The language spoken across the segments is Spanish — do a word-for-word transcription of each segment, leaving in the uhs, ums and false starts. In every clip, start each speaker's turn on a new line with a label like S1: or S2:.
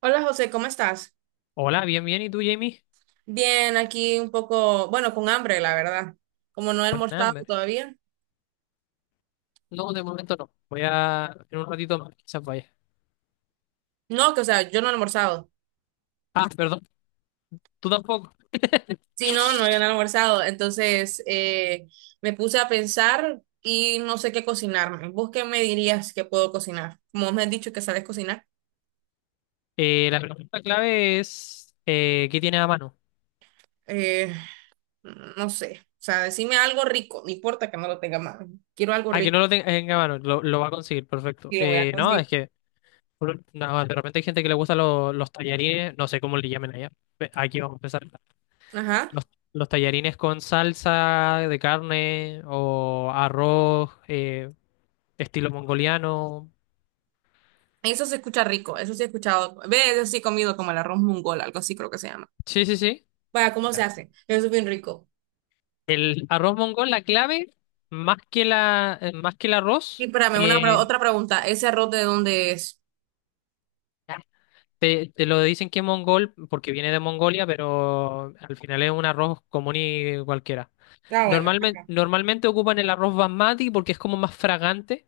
S1: Hola José, ¿cómo estás?
S2: Hola, bien, bien. ¿Y tú, Jamie?
S1: Bien, aquí un poco, bueno, con hambre, la verdad. Como no he
S2: Con
S1: almorzado
S2: hambre.
S1: todavía.
S2: No, de momento no. Voy a... En un ratito más, quizás vaya.
S1: No, que o sea, yo no he almorzado.
S2: Ah, perdón. Tú tampoco.
S1: Sí, no, no, yo no he almorzado. Entonces, eh, me puse a pensar y no sé qué cocinarme. ¿Vos qué me dirías que puedo cocinar? Como me has dicho que sabes cocinar,
S2: Eh, la pregunta clave es... eh, ¿qué tienes a mano?
S1: eh, no sé. O sea, decime algo rico, no importa que no lo tenga mal. Quiero algo
S2: Ah, que
S1: rico
S2: no lo ten- tenga a mano. Lo, lo va a conseguir. Perfecto.
S1: y lo voy a
S2: Eh, no,
S1: conseguir.
S2: es que... no, de repente hay gente que le gusta lo- los tallarines. No sé cómo le llamen allá. Pe- Aquí vamos a empezar.
S1: Ajá.
S2: Los, los tallarines con salsa de carne o arroz, eh, estilo mongoliano.
S1: Eso se escucha rico, eso sí he escuchado. Ve, eso sí he comido como el arroz mongol, algo así creo que se llama.
S2: Sí, sí, sí.
S1: Vaya, ¿cómo se hace? Eso es bien rico.
S2: El arroz mongol, la clave, más que la, eh, más que el
S1: Y
S2: arroz,
S1: espérame, una, pre-
S2: eh,
S1: otra pregunta. ¿Ese arroz de dónde es?
S2: te, te lo dicen que es mongol porque viene de Mongolia, pero al final es un arroz común y cualquiera.
S1: Ah, bueno,
S2: Normalmente,
S1: ajá.
S2: normalmente ocupan el arroz basmati porque es como más fragante,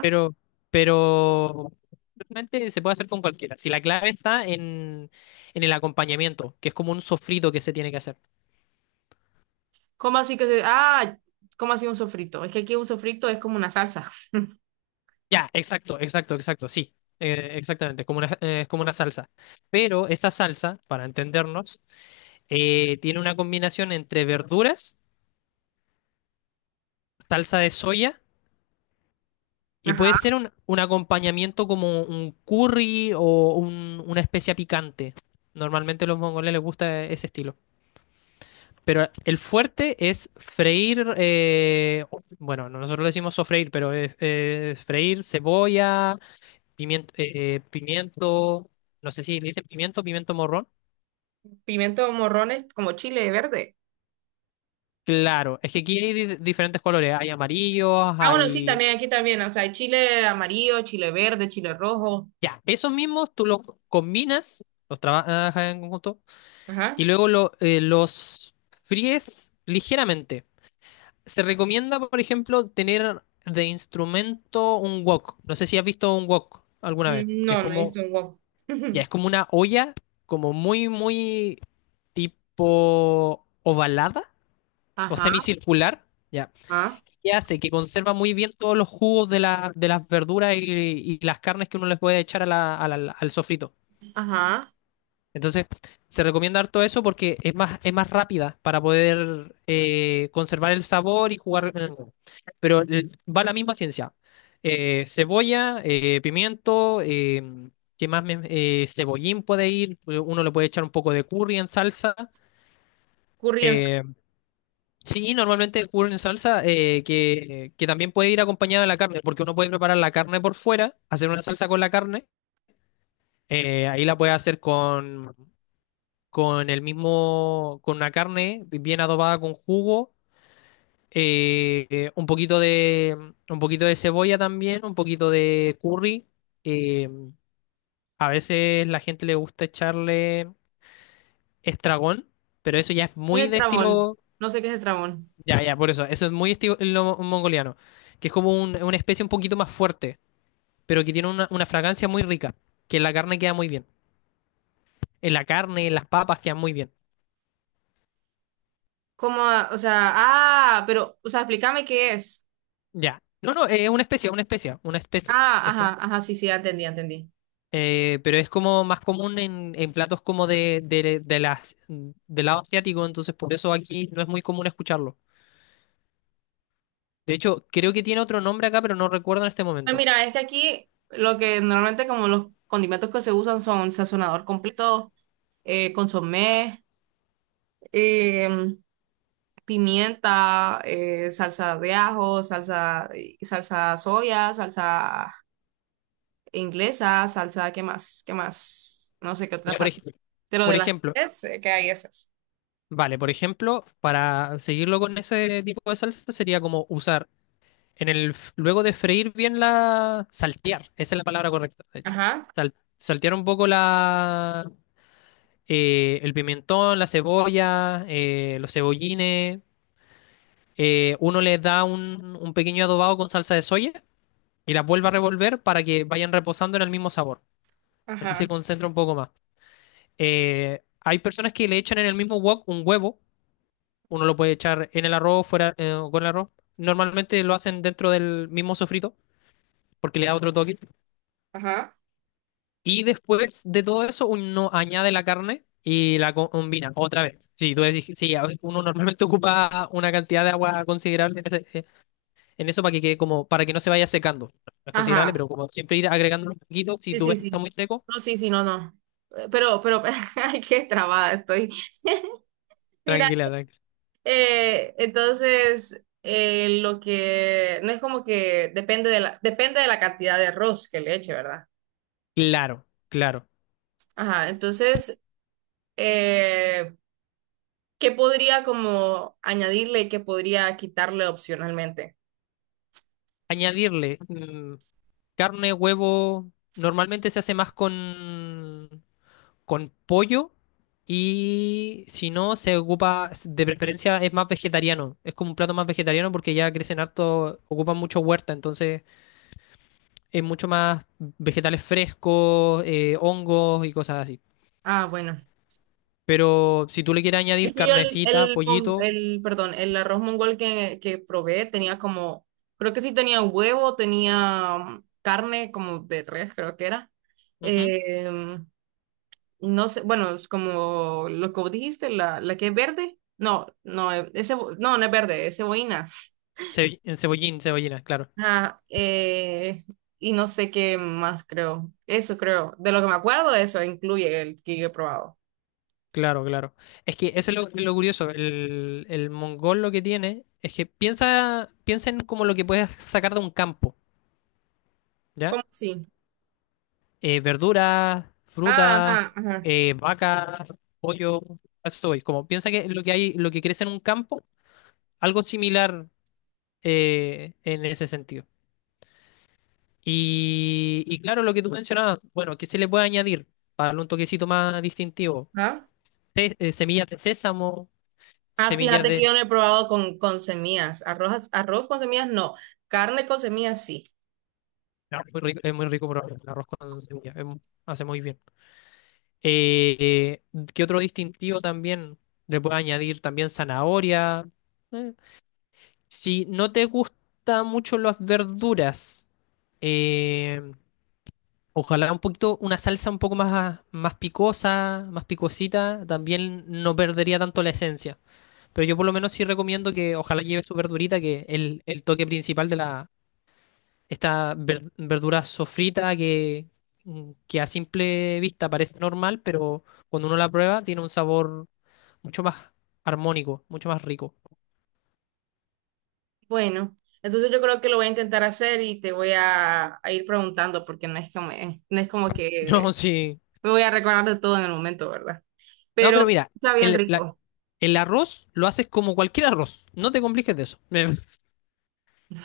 S2: pero, pero realmente se puede hacer con cualquiera. Si la clave está en, en el acompañamiento, que es como un sofrito que se tiene que hacer.
S1: ¿Cómo así que se... ah, ¿cómo así un sofrito? Es que aquí un sofrito es como una salsa.
S2: Ya, exacto, exacto, exacto, sí, eh, exactamente, como una, eh, es como una salsa. Pero esa salsa, para entendernos, eh, tiene una combinación entre verduras, salsa de soya y puede
S1: Ajá.
S2: ser un, un acompañamiento como un curry o un- una especia picante. Normalmente a los mongoles les gusta ese estilo. Pero el fuerte es freír, eh, bueno, nosotros le decimos sofreír, pero es, es freír cebolla. Pimiento, eh, eh, pimiento, no sé si le dicen pimiento, pimiento morrón.
S1: Pimiento morrones como chile verde.
S2: Claro, es que aquí hay di- diferentes colores, hay amarillos,
S1: Ah, bueno, sí,
S2: hay...
S1: también, aquí también. O sea, hay chile amarillo, chile verde, chile rojo.
S2: Ya, esos mismos tú los combinas, los trabajas en conjunto, y
S1: Ajá.
S2: luego lo- eh, los fríes ligeramente. Se recomienda, por ejemplo, tener de instrumento un wok. No sé si has visto un wok alguna vez,
S1: Mm,
S2: que es
S1: no, no he
S2: como,
S1: visto un wok.
S2: ya, es como una olla, como muy, muy tipo ovalada o
S1: Ajá.
S2: semicircular. Ya.
S1: Ajá.
S2: Que hace que conserva muy bien todos los jugos de, la- de las verduras y, y las carnes que uno les puede echar a la- a la- al sofrito.
S1: Ajá.
S2: Entonces, se recomienda harto eso porque es más, es más rápida para poder eh, conservar el sabor y jugar en el- huevo. Pero el- va la misma ciencia. Eh, cebolla, eh, pimiento, eh, ¿qué más? me- eh, cebollín puede ir, uno le puede echar un poco de curry en salsa.
S1: Curry en salsa.
S2: eh, Sí, normalmente ocurre en salsa eh, que, que también puede ir acompañada de la carne, porque uno puede preparar la carne por fuera, hacer una salsa con la carne, eh, ahí la puede hacer con, con el mismo, con una carne bien adobada con jugo, eh, eh, un poquito de, un poquito de cebolla también, un poquito de curry. eh, a veces la gente le gusta echarle estragón, pero eso ya es
S1: ¿Qué es
S2: muy de
S1: estrabón?
S2: estilo.
S1: No sé qué es estrabón.
S2: Ya, ya, por eso. Eso es muy estilo mongoliano, que es como un- una especie un poquito más fuerte, pero que tiene una, una fragancia muy rica, que en la carne queda muy bien. En la carne, en las papas quedan muy bien.
S1: ¿Cómo? O sea, ah, pero, o sea, explícame qué es.
S2: Ya. No, no, es una especie, una especie, una especie.
S1: Ah, ajá, ajá, sí, sí, ya entendí, ya entendí.
S2: Eh, pero es como más común en, en platos como de, de, de las, del lado asiático, entonces por eso aquí no es muy común escucharlo. De hecho, creo que tiene otro nombre acá, pero no recuerdo en este
S1: Pues
S2: momento.
S1: mira, es que aquí lo que normalmente como los condimentos que se usan son sazonador completo, eh, consomé, em, pimienta, eh, salsa de ajo, salsa, salsa soya, salsa inglesa, salsa, ¿qué más? ¿Qué más? No sé qué otra
S2: Ya, por
S1: salsa.
S2: ej-
S1: Pero
S2: por
S1: de las
S2: ejemplo.
S1: tres eh, que hay esas.
S2: Vale, por ejemplo, para seguirlo con ese tipo de salsa sería como usar en el f- luego de freír bien la saltear, esa es la palabra correcta, de hecho.
S1: Ajá,
S2: Sal- saltear un poco la eh, el pimentón, la cebolla, eh, los cebollines. Eh, uno les da un, un pequeño adobado con salsa de soya y las vuelve a revolver para que vayan reposando en el mismo sabor. Así se
S1: ajá,
S2: concentra un poco más. Eh, hay personas que le echan en el mismo wok un huevo. Uno lo puede echar en el arroz, fuera, eh, o con el arroz. Normalmente lo hacen dentro del mismo sofrito, porque le da otro toque.
S1: ajá,
S2: Y después de todo eso, uno añade la carne y la co- combina otra vez. Sí, tú decís- sí, a ver, uno normalmente ocupa una cantidad de agua considerable en, ese- eh, en eso para que quede como, para que no se vaya secando. No es considerable,
S1: ajá.
S2: pero como siempre ir agregando un poquito, si
S1: Sí,
S2: tú
S1: sí,
S2: ves que está
S1: sí.
S2: muy seco,
S1: No, sí, sí, no, no. Eh, Pero, pero, ay, qué trabada estoy. Mira,
S2: tranquila, tranquila.
S1: eh, entonces, eh, lo que, no es como que depende de la, depende de la cantidad de arroz que le eche, ¿verdad?
S2: Claro, claro.
S1: Ajá, entonces, eh, ¿qué podría como añadirle y qué podría quitarle opcionalmente?
S2: Añadirle mm, carne, huevo. Normalmente se hace más con con pollo y si no, se ocupa, de preferencia es más vegetariano. Es como un plato más vegetariano porque ya crecen harto, ocupan mucho huerta, entonces es mucho más vegetales frescos, eh, hongos y cosas así.
S1: Ah, bueno.
S2: Pero si tú le quieres
S1: Es
S2: añadir
S1: que yo el,
S2: carnecita,
S1: el, mon-
S2: pollito,
S1: el- perdón, el arroz mongol que, que probé tenía como, creo que sí tenía huevo, tenía mm, carne como de res, creo que era.
S2: ujú,
S1: Eh, no sé, bueno, es como lo que vos dijiste, la, la que es verde. No, no, e, ese, no, no es verde, es cebollina.
S2: ce- en cebollín, cebollina, claro.
S1: Ajá, eh, y no sé qué más creo. Eso creo. De lo que me acuerdo, eso incluye el que yo he probado.
S2: Claro, claro. Es que eso es lo, lo curioso. El, el mongol lo que tiene es que piensa, piensa en como lo que puedes sacar de un campo, ¿ya?
S1: ¿Cómo sí?
S2: Eh, verduras,
S1: Ah,
S2: frutas,
S1: ajá, ajá.
S2: eh, vacas, pollo, a eso voy. Como piensa que lo que hay, lo que crece en un campo, algo similar eh, en ese sentido. Y, y claro, lo que tú mencionabas, bueno, ¿qué se le puede añadir para darle un toquecito más distintivo?
S1: Ajá.
S2: Te- eh, semillas de sésamo,
S1: Ah,
S2: semillas
S1: fíjate que
S2: de...
S1: yo no he probado con, con semillas. Arroz, arroz con semillas no. Carne con semillas sí.
S2: no, muy rico- es muy rico probar el arroz con semillas, es mu- hace muy bien. Eh, eh, ¿qué otro distintivo también le puede añadir? También zanahoria. eh, Si no te gustan mucho las verduras, eh, ojalá un poquito, una salsa un poco más, más picosa, más picosita, también no perdería tanto la esencia. Pero yo por lo menos sí recomiendo que ojalá lleve su verdurita, que es el, el toque principal de la, esta ver- verdura sofrita que, que a simple vista parece normal, pero cuando uno la prueba tiene un sabor mucho más armónico, mucho más rico.
S1: Bueno, entonces yo creo que lo voy a intentar hacer y te voy a, a ir preguntando porque no es como, eh, no es como
S2: No,
S1: que
S2: sí.
S1: me voy a recordar de todo en el momento, ¿verdad?
S2: No,
S1: Pero
S2: pero mira,
S1: está bien
S2: el, la-
S1: rico.
S2: el arroz lo haces como cualquier arroz. No te compliques de eso.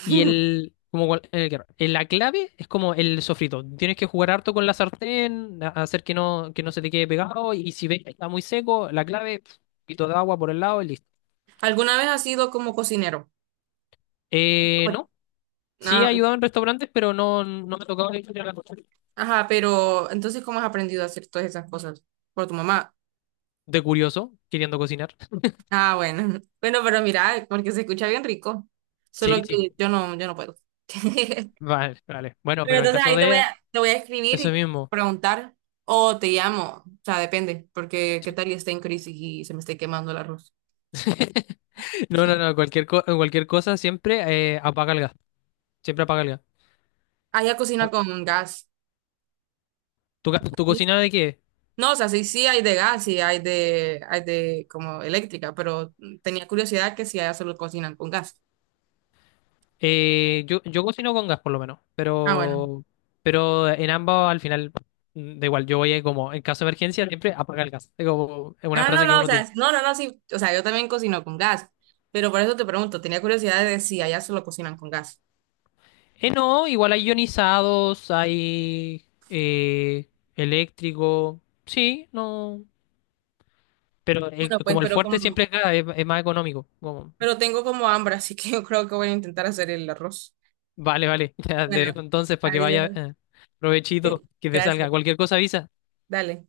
S2: Y el, como cual- el que- el- la clave es como el sofrito. Tienes que jugar harto con la sartén, a- hacer que no, que no se te quede pegado. Y si ves que está muy seco, la clave, pf, un poquito de agua por el lado y listo.
S1: ¿Alguna vez has sido como cocinero?
S2: Eh,
S1: No.
S2: no. Sí he
S1: Ah,
S2: ayudado en restaurantes, pero no, no me ha tocado la historia de la cocina.
S1: ajá, pero entonces ¿cómo has aprendido a hacer todas esas cosas? ¿Por tu mamá?
S2: De curioso, queriendo cocinar.
S1: Ah, bueno. Bueno, pero mira, porque se escucha bien rico. Solo
S2: Sí, sí.
S1: que yo no, yo no puedo.
S2: Vale, vale. Bueno,
S1: Pero
S2: pero en
S1: entonces
S2: caso
S1: ahí te voy
S2: de
S1: a, te voy a escribir
S2: eso
S1: y
S2: mismo.
S1: preguntar o te llamo, o sea, depende, porque qué tal y esté en crisis y se me esté quemando el arroz.
S2: No, no, no. Cualquier, co- cualquier cosa siempre eh, apaga el gas. Siempre apaga el gas.
S1: Allá cocina con gas.
S2: ¿Tu, ga- ¿tu cocina de qué?
S1: No, o sea, sí, sí hay de gas y hay de, hay de como eléctrica, pero tenía curiosidad que si allá solo cocinan con gas.
S2: Eh, yo, yo cocino con gas por lo menos,
S1: Ah, bueno.
S2: pero, pero en ambos al final mm, da igual, yo voy a como en caso de emergencia siempre apaga el gas. Es como es una
S1: Ah, no,
S2: frase que
S1: no, o
S2: uno tiene.
S1: sea, no, no, no, sí, o sea, yo también cocino con gas, pero por eso te pregunto, tenía curiosidad de si allá solo cocinan con gas.
S2: Eh, no, igual hay ionizados, hay eh, eléctrico, sí, no, pero el-
S1: Bueno, pues,
S2: como el
S1: pero
S2: fuerte
S1: como,
S2: siempre es gas, es, es más económico. Como,
S1: pero tengo como hambre, así que yo creo que voy a intentar hacer el arroz.
S2: vale, vale, ya te dejo
S1: Bueno,
S2: entonces para que vaya,
S1: adiós.
S2: eh, provechito, que te salga
S1: Gracias.
S2: cualquier cosa avisa.
S1: Dale.